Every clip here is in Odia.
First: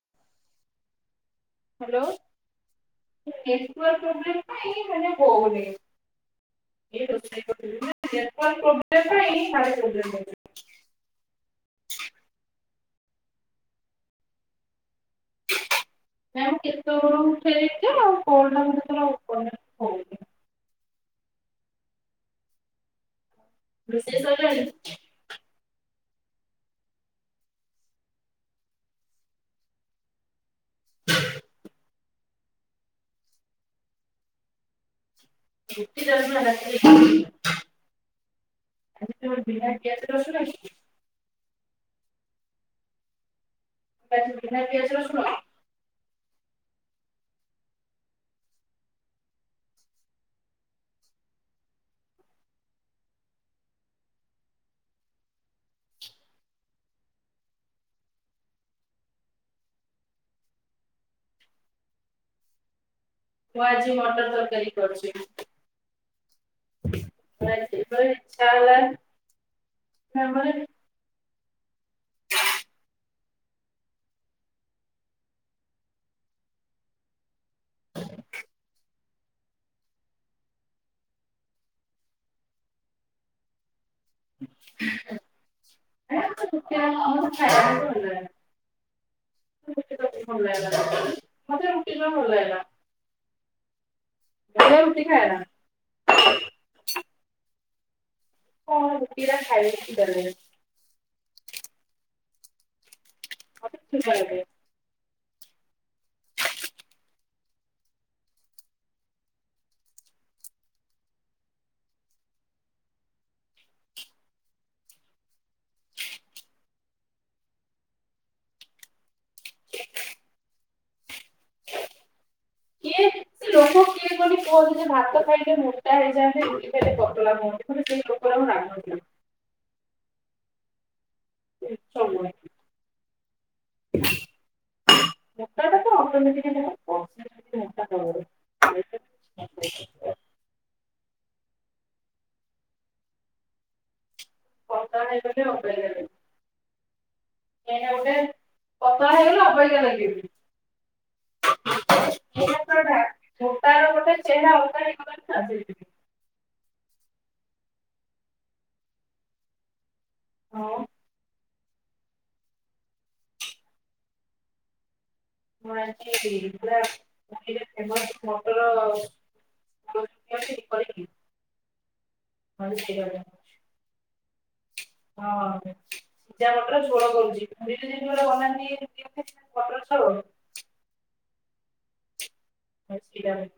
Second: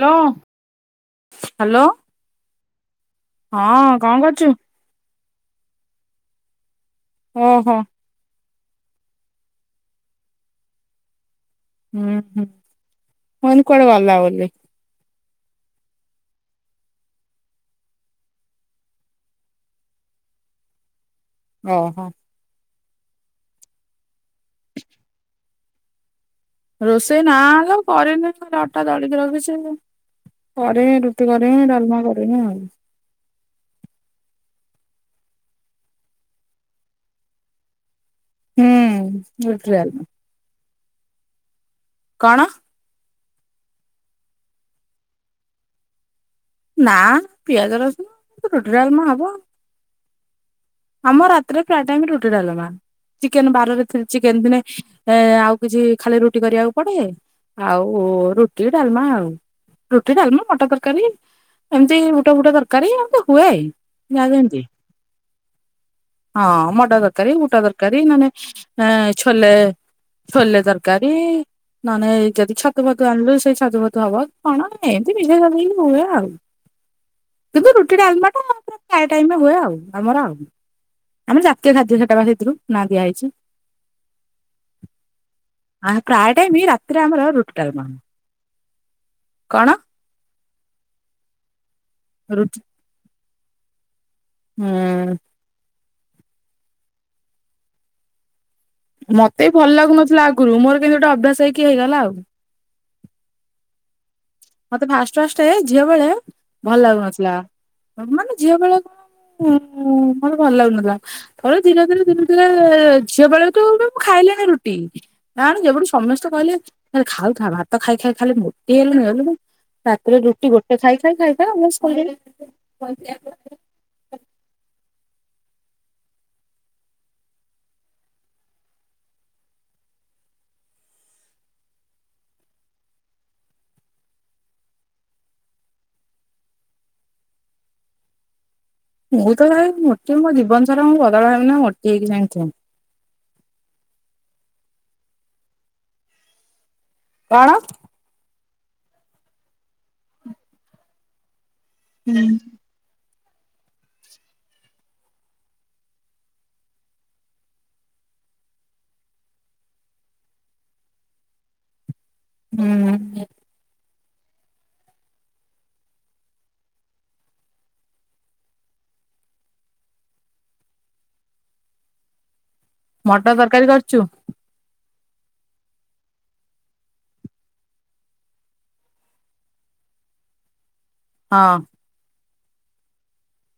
ହ୍ୟାଲୋ। ହ୍ୟାଲୋ ହଁ ନେଟୱାର୍କ କଣ ପ୍ରୋବ୍ଲେମ କରୁଛୁ ପାଇଁ ହେଲେ ହୋଉନେଇଁ ଇଏ ରୋଷେଇ [inaudible] ଓହୋ ନେଟୱର୍କ ପ୍ରୋବ୍ଲେମ୍ ପାଇଁ [unintelligible] ହୁଁ ହୁଁ ମୁଁ କଇନି କୁଆଡେ ଗଲା ବୋଲି। [unintelligible] କେତେଓଳୁ ଆଠେଇ [unintelligible] ଓହୋ। ରୋଷେଇ ସଇଲାଣି। ରୋଷେଇ ନା ଲୋ କରିନି ଅଟା ଦଳିକି ରଖିଚି। ପରେ ରୁଟି କରିବି ଡାଲମା କରିବି ଆଉ। ରୁଟି ଡାଲମା ରାତିରେ ହୁଁ ରୁଟି ଡାଲମା [unintelligible] କଣ? [unintelligible] ପିଆଜ ରସୁଣ। ନା ପିଆଜ ରସୁଣ ରୁଟି ଡାଲମା ହବ। ଆମ ରାତିରେ ପ୍ରାୟେ ଟାଇମ୍ ରୁଟି ଡାଲମା। ଚିକେନ ବାରରେ ଚିକେନ ଦିନେ ଆଉ କିଛି ଖାଲି ରୁଟି କରିବାକୁ ପଡେ। ଆଉ ରୁଟି ଡାଲମା ଆଉ ରୁଟି ଡାଲମା ମଟର ତରକାରୀ। ଏମିତି ବୁଟ ଫୁଟ ତରକାରୀ ଆଉ। ମୁଁ ଆଜି ମଟର ତରକାରୀ କରୁଛି। ହଁ ମଟର ତରକାରୀ ବୁଟ ତରକାରୀ ନାନେ ଇଚ୍ଛା ହେଲା ଛୋଲେ ନା ମାନେ ଛୋଲେ ତର କାରି ନନେ ଯଦି ଛତୁ ଫତୁ ଆଣିଲୁ ସେ ଗାଧୁଆପାଧୁଆ ହବ କଣ ଏମିତି [unintelligible] ପିନ୍ଧା ହୁଏ ଆଉ। କିନ୍ତୁ ରୁଟି ଡାଲମାଟା ପୁରା ପ୍ରାଏ ଟାଇମ୍ ରେ ହୁଏ ଆଉ ଆମର ଆଉ। ଆମର ଜାତୀୟ ଖାଦ୍ୟ ସେଟା ବା ସେଥିରୁ ନାଁ ଦିଆଯାଇଛି। ଆ ପ୍ରାୟ ଆରେ ଟାଇମ୍ ରୁଟି ଆଉ ରାତିରେ ଆମର ରୁଟି ଖାଇବାକୁ ଡାଲମା। ଭଲ ଲାଗେନା। କଣ? [inaudible] ମତେ ରୁଟି ଜମା ରୁଟି ଭଲ ଲାଗେନି। ମୁଁ ରୁଟି ହୁଁ ଖାଏନା। କଣ ରୁଟିରା ମତେ ଭଲ ଖାଇବାକୁ ଦେଲେ ଲାଗୁନଥିଲା ଆଗରୁ ମୋର କେମିତି ଗୋଟେ ଅଭ୍ୟାସ ହେଇକି ହେଇଗଲା ଆଉ। [unintelligible] ମତେ ଫାଷ୍ଟ ଫାଷ୍ଟ ଝିଅ ବେଳେ ଭଲ ଲାଗୁନଥିଲା ମାନେ ଝିଅ ବେଳେ ହୁଁ ମତେ ଭଲ ଲାଗୁନଥିଲା। ଫରେ ଧୀରେ ଧୀରେ ଧୀରେ ଧୀରେ ଝିଅ ବେଳଠୁ ମୁଁ ଖାଇଲିନି ରୁଟି। ନାଣ ଯେବେଠୁ ସମସ୍ତେ କହିଲେ ଖାଉଥା ଭାତ ଖାଇ ଖାଇ ଖାଲି ମୋଟି ହେଲୁଣୁ। ରାତିରେ ରୁଟି ଗୋଟେ ଖାଇ ଖାଇ ଖାଇକା ମୁଁ ଶୋଇଲି। କିଏ ସେ ଲୋକ କିଏ କୁହନ୍ତି କଣ ଯେ ଭାତ ଖାଇକଲେ ମୋଟା ହେଇଯାଆନ୍ତି। ରୁଟି ଖାଇଲେ ପତଳା ହୁଅନ୍ତି। ମାନେ ସେ ପତଳା କୁ ରାନ୍ଧନ୍ତି। [unintelligible] [unintelligible] ମୁଁ ତ ଭାଇ ମୋଟି ମୋ ଜୀବନ ସାରା ମୁଁ ବଦଳ ହେବି ନା ମୋଟି ହେଇକି ସେମିତି ଥିବି। ଖଟା ନାହିଁ ବୋଲି ଅବାଗିଆ ଲାଗୁଚି। କଣ? ହେଟା ଗୋଟେ ପତଳା ହେଇଗଲା ଅବାଗିଆ ଲାଗିବ। ହୁଁ। [unintelligible] ହଁ। ହୁଁ। ମୁଁ ଆଜି ବିନ୍ଦାସ ଫେମସ ମଟର [unintelligible] ହଁ। ମଟର ତରକାରୀ କରୁଛୁ। ହଁ। ସିଜା ମଟର ଝୋଳ କରୁଛି ଦିନ [unintelligible] ବନାନ୍ତି ମଟର ଝୋଳ। ହଁ। ଛିଡ଼ା ହୋଇଛି।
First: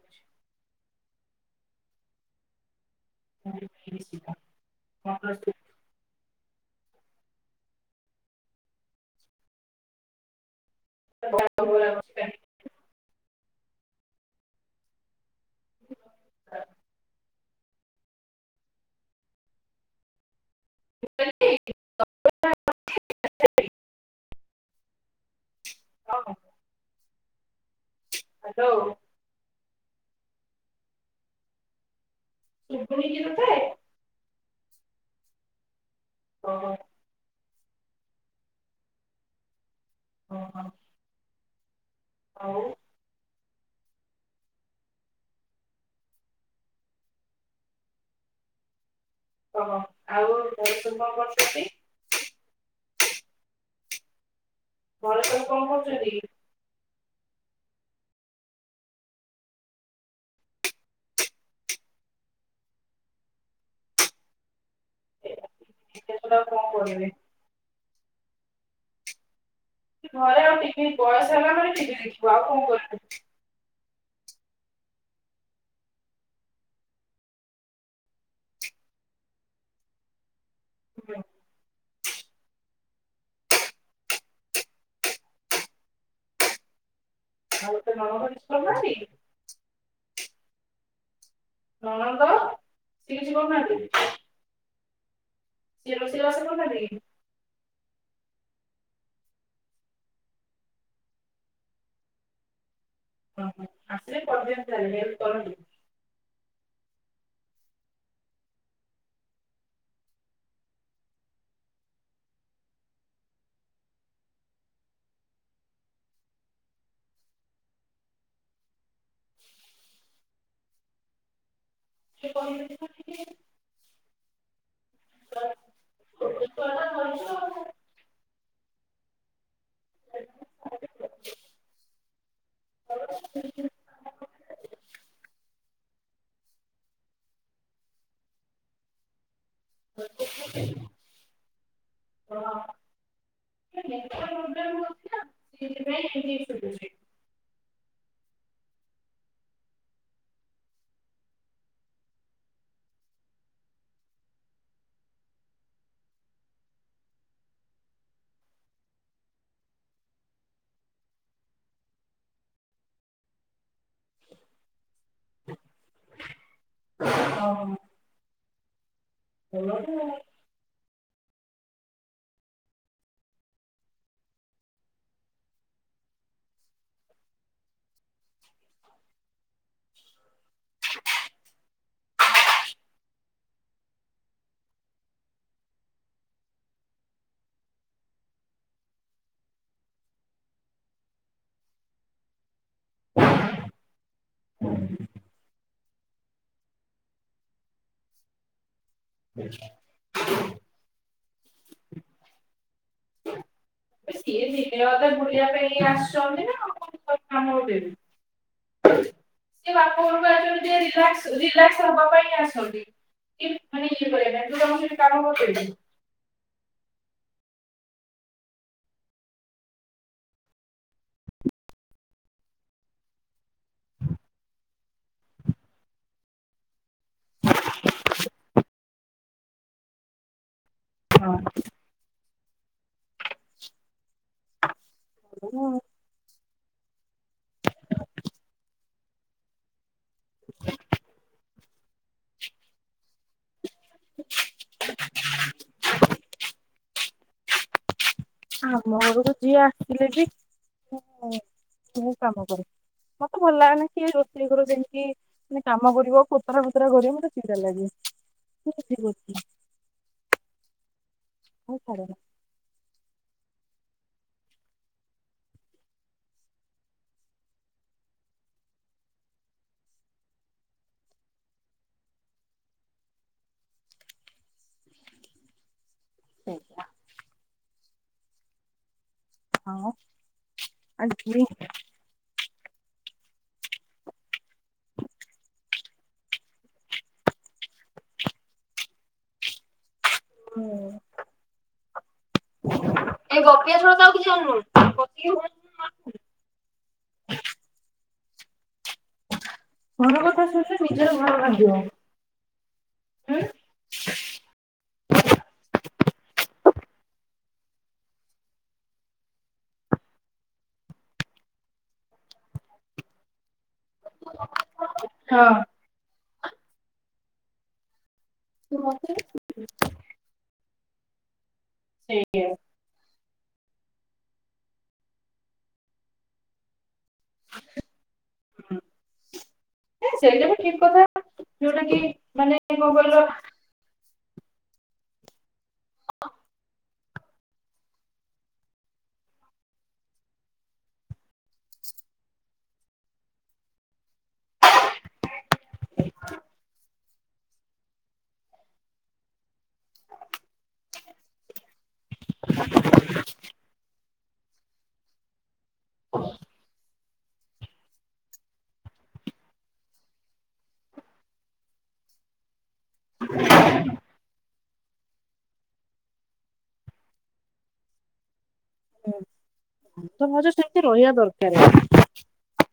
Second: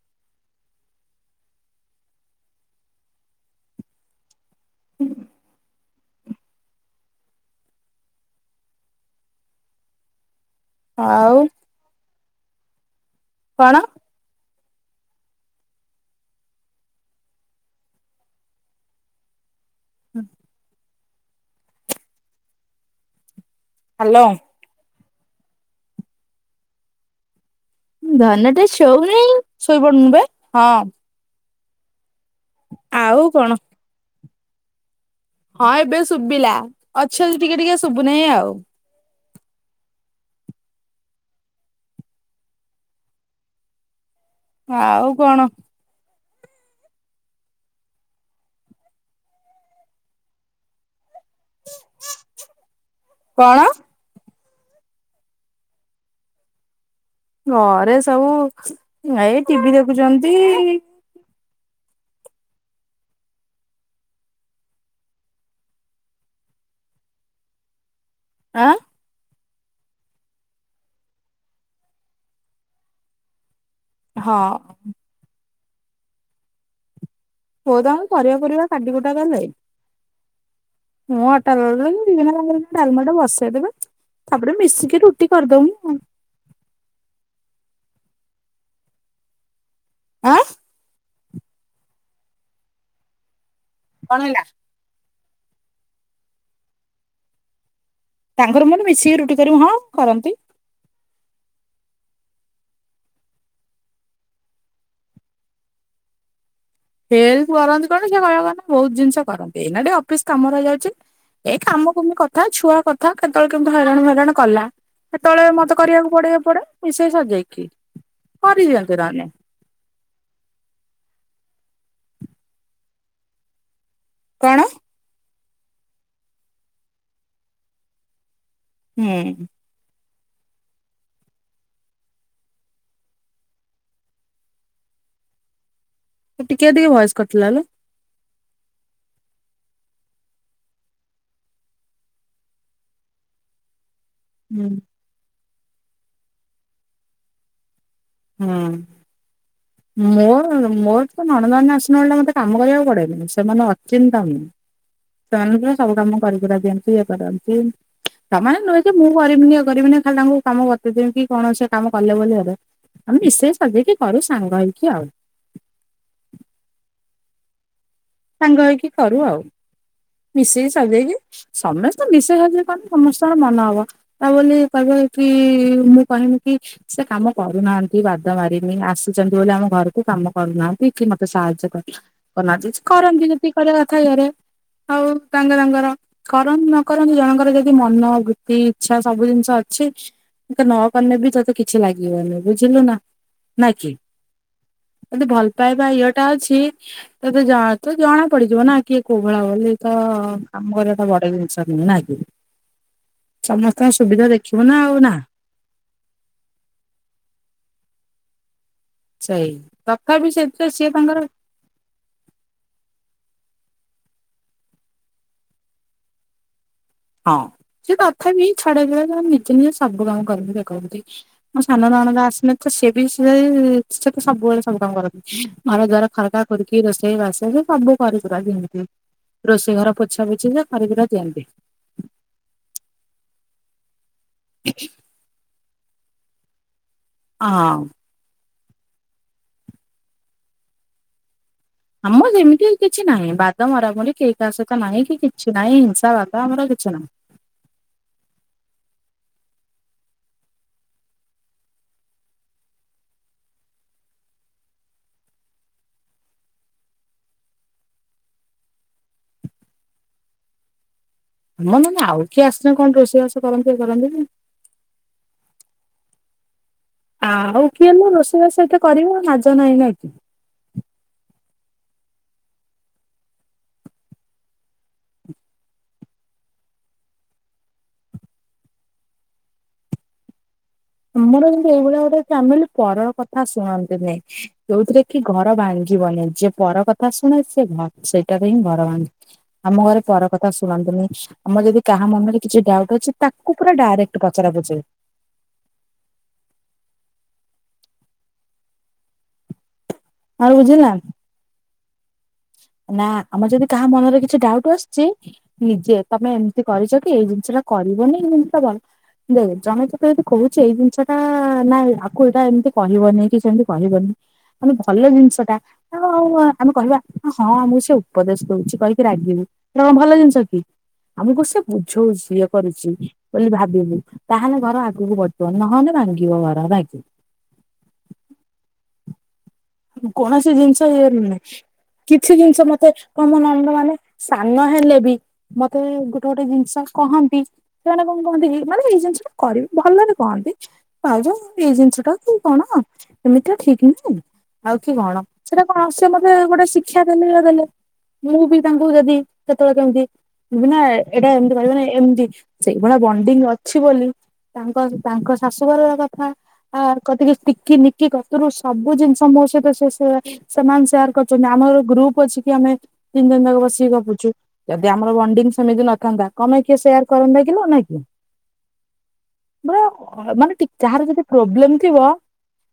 [unintelligible] ଆଉ ରୋଳା କରୁଥିଲା। କଣ? [unintelligible] ହୁଁ। [inaudible] ହାଲୋ। ଧନଟା ହ୍ୟାଲୋ ସୋଉନାହି ସୋଇପଡୁନୁ ବେ ହଁ। ଶୁୁଭୁନି କି ଆଉ କଣ ତତେ? ହଁ ଏବେ ଶୁଭିଲା ଓହୋ ଅଛି ଅଛି ଟିକେ ଟିକେ ଶୁଭୁନାହିଁ ଆଉ ଓ ହଁ। ଆଉ ଆଉ କଣ? ଓହ ଆଉ [inaudible] କଣ କରୁଛନ୍ତି? କଣ? ଘରେ ସବୁ କଣ କରୁଛନ୍ତି? ଘରେ ସବୁ ଏଇ ଟିଭି ଦେଖୁଛନ୍ତି। ଏ କେତେଶହ ଟା କଣ କରିବେ? ଆଁ। ଘରେ ଆଉ ଟିଭି ବୟସ ହେଲା ପରେ ଟିଭି ଦେଖିବୁ ଆଉ କଣ କରୁଥିବୁ? ହଁ। ହୋ ତମେ ସରିବା ପରିବା କାଟି ଗୁଟା କଲେ। ମୁଁ ଅ ଡାଲମା ବିଭିନ୍ନ ରଙ୍ଗର ଡାଲମାଟା ବସେଇଦେବି ତାପରେ ମିଶିକି ରୁଟି କରିଦଉନା। ଆଉ [inaudible] ଆଁ। ନଣନ୍ଦ ସିଏ କିଛି କରୁନାହାନ୍ତି? କଣ ହେଲା? ସିଏ ରୋଷେଇ ବାସ କରୁନାହାଁନ୍ତି କି? ତାଙ୍କର ମୋର ମିଶିକି ରୁଟି କରିବୁ ହଁ କରନ୍ତି। ଅହ ଆସିଲେ କରିଦିଅନ୍ତି ହେଲେ ହେଲ୍ପ କରନ୍ତି। ହେଲ୍ପ କରନ୍ତି କଣ ସେ କହିବା କ ନା ବହୁତ ଜିନିଷ କରନ୍ତି ଏଇନା ଟିକେ ଅଫିସ କାମ ରହିଯାଉଛି। ଏଇ କାମକୁମି କଥା ଛୁଆ କଥା କେତେବେଳେ କେମିତି ହଇରାଣ ହଇରାଣ କଲା। ସେତେବେଳେ ମତେ କରିବାକୁ ପଡେ ଏ ପଡେ ମିଶେଇ ସଜେଇକି କରିଦିଅନ୍ତି ନହେଲେ। ସେ କଣ ମିଳିଲା? କଣ? [inaudible] ହୁଁ। [inaudible] ତୁ ଟିକେ ଟିକେ ଭଏସ କଟିଲା ନା। [inaudible] ହୁଁ। [inaudible] ହଁ। ମୋର ମୋର ତ ନଣନ୍ଦମାନେ ଆସିଲେ ମତେ କାମ କରିବାକୁ ପଡେନି ସେମାନେ ଅଚିନ୍ତତନ। ନଣନ୍ଦ ସବୁ କାମ କରିକୁରା ଦିଅନ୍ତି ଇଏ କରନ୍ତି। ତାମାନେ ନୁହେଁ ଯେ ମୁଁ କରିବିନି ଇଏ କରିବିନି ଖାଲି ତାଙ୍କୁ କାମ ବତେଇ ଦେଇ କି କଣ ସେ କାମ କଲେ ବୋଲି ଭାବେ ଆମେ ମିଶେଇ ସଜେଇକି କରୁ। ସାଙ୍ଗ ହେଇକି ଆଉ ହ ସାଙ୍ଗ ହେଇକି କରୁ ଆଉ [inaudible] ମିଶେଇ ସଜେଇକି ସମସ୍ତେ ମିଶେଇ ସଜେଇକି କଲେ ସମସ୍ତଙ୍କର ମନ ହବ। ତା ବୋଲି କହିବ କି ମୁଁ କହିବି କି? ସେ କାମ କରୁନାହାନ୍ତି ବାଦ ମାରିନି ଆସିଛନ୍ତି ବୋଲି ଆମ ଘରକୁ କାମ କରୁନାହାନ୍ତି କି ମତେ ସାହାଯ୍ୟ କର କରନ୍ତି ଯଦ କରିବା କଥା ଇଆରେ ଆଉ ତାଙ୍ଗ ତାଙ୍ଗର କରନ୍ତ ନ କରନ୍ତୁ ଜଣଙ୍କର ଯଦି ମନ ବୃତ୍ତି ଇଚ୍ଛା ସବୁ ଜିନିଷ ଅଛି। ନ କଲେ ବି ତତ କିଛି କିଛି ଲାଗିବନି ବୁଝିଲୁ ନା ନ କି ଯଦି ଭଲ ପାଇବା ଇ ଟ ଅଛି ତତେ ଜ ତ ଜଣା ପଡିଯିବ ନା କିଏ କୋଉ ଭଳି ବୋଲି ତ ଆମ ଘର ବଡ଼େ ଦିନସ ନନ ଆଗି ସିଏ ଜେ ଆଉ କଥା ନା ବୁଲିବା ପାଇଁଇ ଆସିଛନ୍ତି ନା ଆଉ କଣ କାମ ଦେବି। [unintelligible] ସେଇ ସେ ତଥାପି ବାପ ସେଥିରେ ସିଏ ତାଙ୍କର ରିଲକ୍ସ ରିଲସ। ପାଇଁ ଅସ ମାନେ ଇଏ କର ସେଠି କାରମ୍ଭ କରିବ। ହଁ ସେ କଥା ବିଁ ଛଡା ମେ ନିଜେ ନିଜେ ସବୁ କାମ କରିକି ଦେଖାଉଛି। ମୋ ସାନ ନାଣ ଆସନେ ତ ସ ବି ସେ ସେ ତ ସବୁବେଳେ ସବୁ କାମ କର। ଘର ଦଵାର ଖରକା ଖରିକି ରୋଷେଇ ବାସ ସବୁ କର ପା ଯେମତି ରୋଷେଇ ଘର ପୋଛା ପୋଛି ଯେ କରିିକିରା ଦିଅନ୍ତି। [inaudible] [inaudible] ହୁଁ। ହଁ। [inaudible] [inaudible] ଆମର ସେମିତି କିଛି ନାହିଁ ବାଦ ମରାମରି କେହି କାହା ସହ ନାହିଁ। କିଛି ନାହିଁ ହିଂସା ବାଦ ଆମର କିଛି ନାହିଁ। ଆମ ଘରକୁ ଝିଏ ଆସିଥିଲେ ବି ବ କାମ କରେ। ମତେ ଭଲ ଲାଗେନି କି ରୋଷେଇ ଘୁ ଯେମି କି ମାନେ କାମ କରିବ ଆଉ ଖତରା ଫତରା କରିବା ମୋତେ ବିଯାର ଲାଗେ ଠିକ ଅଛି। [unintelligible] ଆମ ମାନେ ଆଉ କିଏ ଆସିିଲ କଣ ରୋଷେଇବାସ କରନ୍ତି କରନ୍ତି ନା ଆ ଆଉ କିଏ ହେଲ ରୋଷେଇବାସ ଏତେ କରିବ ନାଜ ନହିଁ ନା ଏଠି। [inaudible] ହଁ। ଆମର କିତି ଏଇଭଳିଆ ଗୋଟେ ଫ୍ୟାମିଲି ପରର କଥା ଶୁଣନ୍ତି ନାାଇଁ। ଯୋଉଥିରେ କି ଘର ଭାଙ୍ଗିବନି ଯ ପର କଥା ଶୁଣେ ସେ ଘ ସେଇଟାରେ ହିଁ ଘର ଭାଙ୍ଗିବ। ଆମ ଘରେ ପର କଥା। ଶୁଣନ୍ତୁନି ଆମର ଯଦି କାହା ମନରେ କିଛି ଡାଉଟ୍ ଅଛି ଏଇ ତାକୁ ପୁରା ଗପିଆ ଛଡା ତ ଆଉ ଡାଇରେକ୍ଟ କିଛି ଜାଣିନୁ ପଚାରକୁ। [inaudible] ଘର କଥା ଆଉ ଶୁଣେ ବୁଝିଲା ନିଜର ଭନ ଲାଗିବ। ନା ଆମର ଯଦି କାହା ମନରେ କିଛି ଡାଉଟ ଆସିଛି। ନିଜେ ତମେ ଏମିତି କରିଛ କି ଏଇ ଜିନିଷ ଟା କରିବନି ଏଇ ଜିନିଷ ଟା ଭଲ। ଦେଖ ଜଣେ ଯତ ଯଦି କହୁଛି ଏଇ ଜିନିଷ ଟା ନାଇଁ। ତାକୁ ଏଇଟା ଏମିତି କହିବନି କି ସେମତି କହିବନି ମାନେ ଭଲ ଜିନିଷ ହଁ ଟା। ଆଉ ଆଉ ଆମେ କହିବା ହଁ ଆମକୁ ସେ ଉପଦେଶ ଦଉଛି କହିକି ରାଗିବି କଣ ଭଲ ଜିନିଷ କି ଆମକୁ ସେ ବୁଝଉଛି ଇଏ ସେଇଆ କରୁଛି। ବୋଲି ଭାବିବି ତାହେଲେ ଘର ଆଗକୁ ବଢଟିବ ନହେଲେ ଭାଙ୍ଗିବ ଘର ବାକି [inaudible] ସେଇଟା କୌଣସି ବି ଠିକ ଜିନିଷ କଥା ଇନହି ଯୋଉଟା କି କିଛି ମାନେ ଜିନିଷ ମତେ କଣ କହିଲ କମ ନଣ୍ଡ ମାନେ ସାନ ହେଲେ ବି ମତେ ଗୋଟେ ଗୋଟେ ଜିନିଷ କହନ୍ତି ସେମାନେ କଣ କହନ୍ତି ମାନେ ଏଇ ଜିନିଷ ଟା କରିବେ ଭଲରେ କହନ୍ତି। ପାଉଛ ଏଜେନ୍ ଟା କ କଣ ଏମିତି ଠିକ ନୁହ। ଆଉ କି କଣ ସେଟା କଣ ସିଏ ମତେ ଗୋଟେ ଶିକ୍ଷା ଦେଲେ ବା ଦେଲେ। ମୁଁ ବି ତାଙ୍କୁ ଯଦି କେତେବେଳେ କେମିତି ନା ଏଇଟା ଏମିତି କହିବ ନା ଏମିତି ସେଇଭଳିଆ ବଣ୍ଡିଙ୍ଗ ଅଛି ବୋଲି। ତାଙ୍କ ତାଙ୍କ ଶାଶୁ ବରର କଥା ଆ [unintelligible] କତିରୁ ସବୁ ଜିନିଷ ମୋସ ସେ ସେମାନେ ସେୟାର କରିଛନ୍ତି ଆମର ଗ୍ରୁପ ଅଛି କି ଆମେ ତିନି ଜଣ ଜାକ ବସିକି ଗପୁଚୁ। ଯଦି ଆମର ବଣ୍ଡିଙ୍ଗ ସେମିତି ନଥାନ୍ତା କପାଇଁ କିଏ ସେୟାର କରନ୍ତାକି ନହେ ନାଇଁକି। ପ ତ ଭାଉଜ ମାନେ ଟି ସେମିତି କାହାର ରହିବା କେତେ ଦରକାର ପ୍ରୋବ୍ଲେମ ଥିବ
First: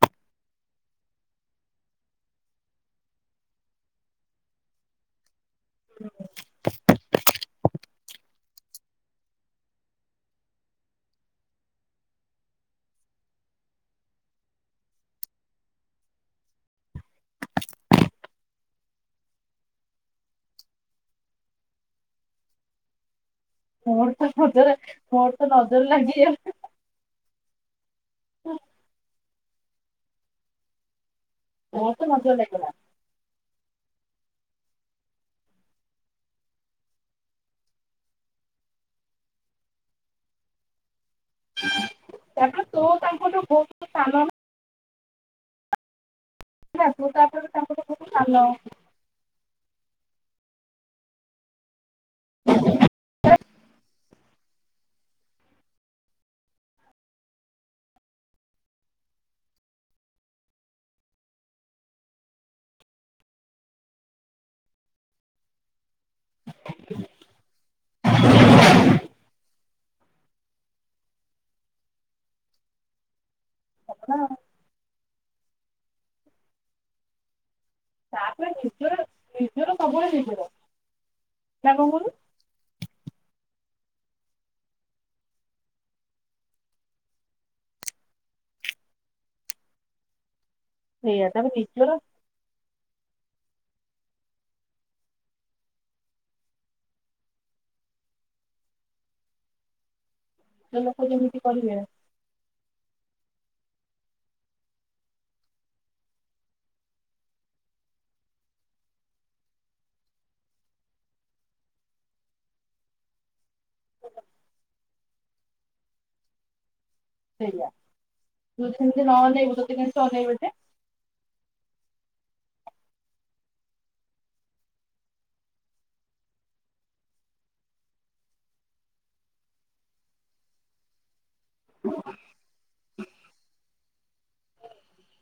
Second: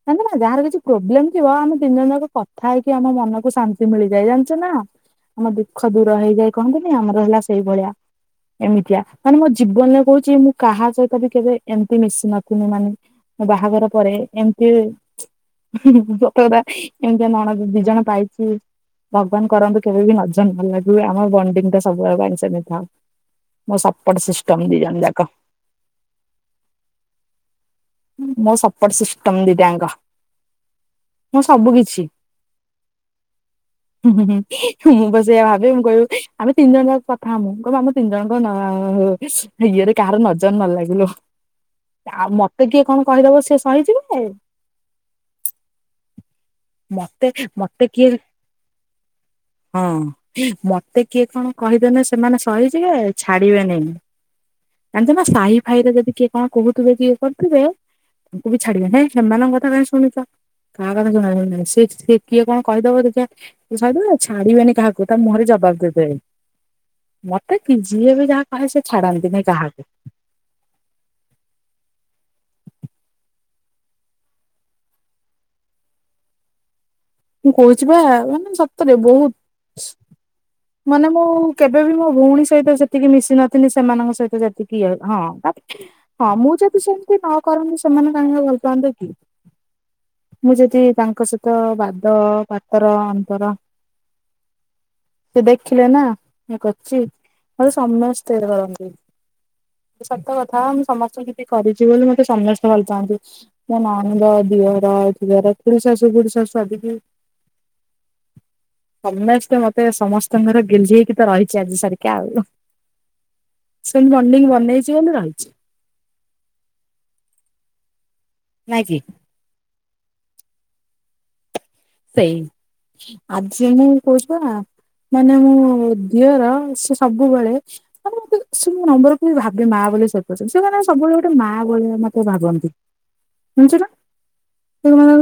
ଜାଣିଚ ନା ଯାହାର କିଛି ପ୍ରୋବଲେମଥିବ ଆମକୁ ତିନି ଜଣଯାକ କଥା ହେଇକି ଆମ ମନକୁ ଶାନ୍ତି ମିଳିଯାଏ ଜାଣିଛ ନା ଆମ ଦୁଃଖ ଦୂର ହେଇଯାଏ। କଣ କୁହନି ଆମର ହେଲା ସେଇ ଭଳିଆ। ଏମିତିଆ ମାନେ ମୋ ଜୀବନରେ କହୁଚି ମୁଁ କାହା ସହିତ ବି କେବେ ଏମିତି ମିଶି ନଥିନି ମାନେ ମୋ ବାହାଘର ପରେ ଏମିତି ସତକଥା। ଏମିତିଆ ନଣନ୍ଦ ଦିଜଣ ପାଇକି ଭଗବାନ କରନ୍ତୁ କେବେ ବି ନଜର ନ ଲାଗୁ ଆମ ବଣ୍ଡିଙ୍ଗଟା ସବୁବେଳ ପାଇଁ ସେମିତି ଥାଉ। ମୋ ମୋର ସପୋର୍ଟ ତ ସିଷ୍ଟମ ନଜର ଦି ଜଣ ଯାକ ମୋର ତ ନଜର ଲାଗିଗଲା ମୋ ସପୋର୍ଟ ସିଷ୍ଟମ ଦିଟା ଆଙ୍କ ମୁଁ ସବୁ ମୋର ତ କିଛି ନଜର ଲାଗିଗଲା [inaudible] ହୁଁଁ ହୁଁ ହୁଁ ମୁଁ ସେଇଆ ଭାବେ ମୁଁ କହିବି ଆମେ ତିନି ଜଣଜାକ କଥା ହମୁଁ ମୁଁ କହିବି ଆମ ତିନି ଜଣଜାଙ୍କ ନା ହ ଇଏରେ କାହାର ନଜରନଲାଗୁଲୋ ତାପରେ ତ କିଏ ତୋ କଣ କହିଦବ ତାଙ୍କଠୁ ସିଏ ବହୁତ ସହିଯିବେ? ସାନ ନା ତୁ ମତେ ତାପରେ ତାଙ୍କଠୁ ମତେ କିଏ ବହୁତ ସାନ ହଁ ମତେ କିଏ କଣ କହିଦେନେ ସେମାନେ ସହିଜିବେ ଛାଡିବେନେଇ ଜାଣିଛନା ସାହି ଭାଇରେ ଯଦି କିଏ କଣ କହୁଥିବେ କି ଇଏ କରୁଥିବେ ତାଙ୍କୁ ବି ଛାଡିବେନି ହେଇ ସେମାନଙ୍କ କଥା କାଇଁ ଶୁଣୁଛ କାହା କଥା ଶୁୁଣା ଶୁଣି ନାଇଁ ସେ ସେ କିଏ କଣ କହିଦବ ଦେଖିଆ ସହିଦେବେ ଛାଡିବେନି କାହାକୁ ତା ମୁହଁରେ ଜବାବ ଦେବ ବେ ମତେ କି ଯିଏ ବି ଯାହା କହେ ସେ ଛାଡନ୍ତିନି କାହାକୁ ହ ମୁଁ କହୁଛି ବା ତାପରେ ମାନେ ନିଜର ସତରେ ନିଜର ବହୁତ ସବୁବେଳେ ଯିବ [inaudible] ମାନେ ମୁଁ କେବେବି ମୋ ଭଉଣୀ ସହିତ ସେ ତିକି ମିଶି ନଥିଲି ସେମାନଙ୍କ ସହିତ ଯେତିକି ଏ ହଁ ହଁ ମୁଁ ଯଦି ସେମିତି ନ କରନ୍ତି ସେମାନେ କାହିଁକିବା ଭଲ ପାନ୍ତେ କି ମୁଁ ଯଦି ସେଇଆ ତାଙ୍କ ସହିତ ତାପରେ ନିଜର ବାଦ ପାତର ଅନ୍ତର ସେ ଦେଖିଲେ ନା ଇଏ କରଚି ମତେ ସମସ୍ତେ ଧରନ୍ତି ସତ କଥା ନିଜ ମୁଁ ଲୋକ ସମସ୍ତଙ୍କୁ ଯେମିତି ଜେତିକି କରିବେ କରିଛି ବୋଲି ମତେ ସମସ୍ତେ ଭଲ ପାଆନ୍ତି ମୋ ନଣନ୍ଦ ଦିଅର ଫିଅର ଖୁଡିଶାଶୁ ଫୁଡ଼ିଶାଶୁ ଆଦିବି ସମସ୍ତେ ମତେ ସମସ୍ତଙ୍କର ଗେହ୍ଲି ହେଇକି ତ ରହିଛି ଆଜି ସାରିକା ଆଉ ସେମିତି ବଣ୍ଡିଙ୍ଗ ବନେଇଛିି ବନେଇଛି ବୋଲି ରହିଛି ସେଇଆ ତୁ ନାଇଁ ତାଙ୍କୁ କି? ଜଦି ନନେଇବୁ ତତେ କିନ୍ତି ସେ ଅନେଇବେ ଯେ ସେଇ ଆଜି ମୁଁ କହୁଚି ପା ମାନେ ମୁଁ ଦିଅର ସେ ସବୁବେଳେ ମାନେ ମୁଁ ସେ ନମ୍ବରକୁ ବି ଭାବେ ମା ବୋଲି ସେପର୍ଯ୍ୟନ୍ତ ସେମାନେ ସବୁବେଳେ ଗୋଟେ ମା ଭଳି ମୋତେ ଭାବନ୍ତି ଶୁଣୁଛୁ ନା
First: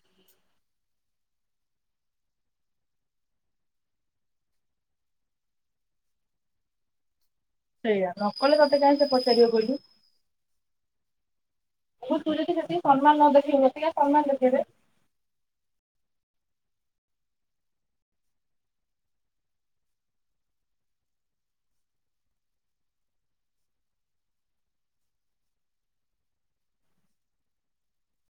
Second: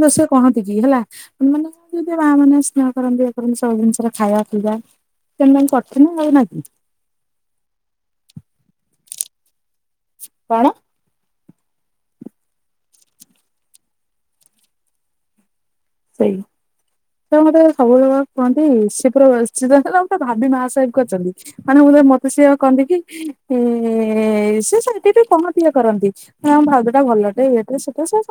ସେ [inaudible] ସିଏ କହନ୍ତି କି ହେଲା ମାନେ ଯଦି ମା ମାନେ ସ୍ନେହ କରନ୍ତି ଇଏ କରନ୍ତି ସବୁ ଜିନିଷରେ ଖାଇବା ପିଇବା ସେମାନେ କରିଥିଲେ ଆଉ ନାଁକି ସେଇଆା ନ କଲେ ତତେ କାହିଁ ସେ ପଚାରିବ କହିଲୁ କଣ? ମୁ ତୁ ସେତିକି ସମ୍ମାନ ନ ଦେଖେଇବୁ ସିଏ କିଆଁ ସମ୍ମାନ ଦେଖେଇବେ ସେଇ ସେ ମତେ ସବୁବେଳେ ବା କୁହନ୍ତି ସେ ପୁରା ଅରଜିନାଲ ପୁରା ଭାବି ମା ସେଭ କରିଛନ୍ତି। ମାନେ ମୁଁ ତ ମତେ ସିଏ କହନ୍ତିକି ଇଁ ସିଏ ସେଇଠି ବି କହନ୍ତି ଇଏ କରନ୍ତି। ହଁ ଭାଉଜ ଟା ଭଲଟେ ଇଏଟେ ସିଇଟେ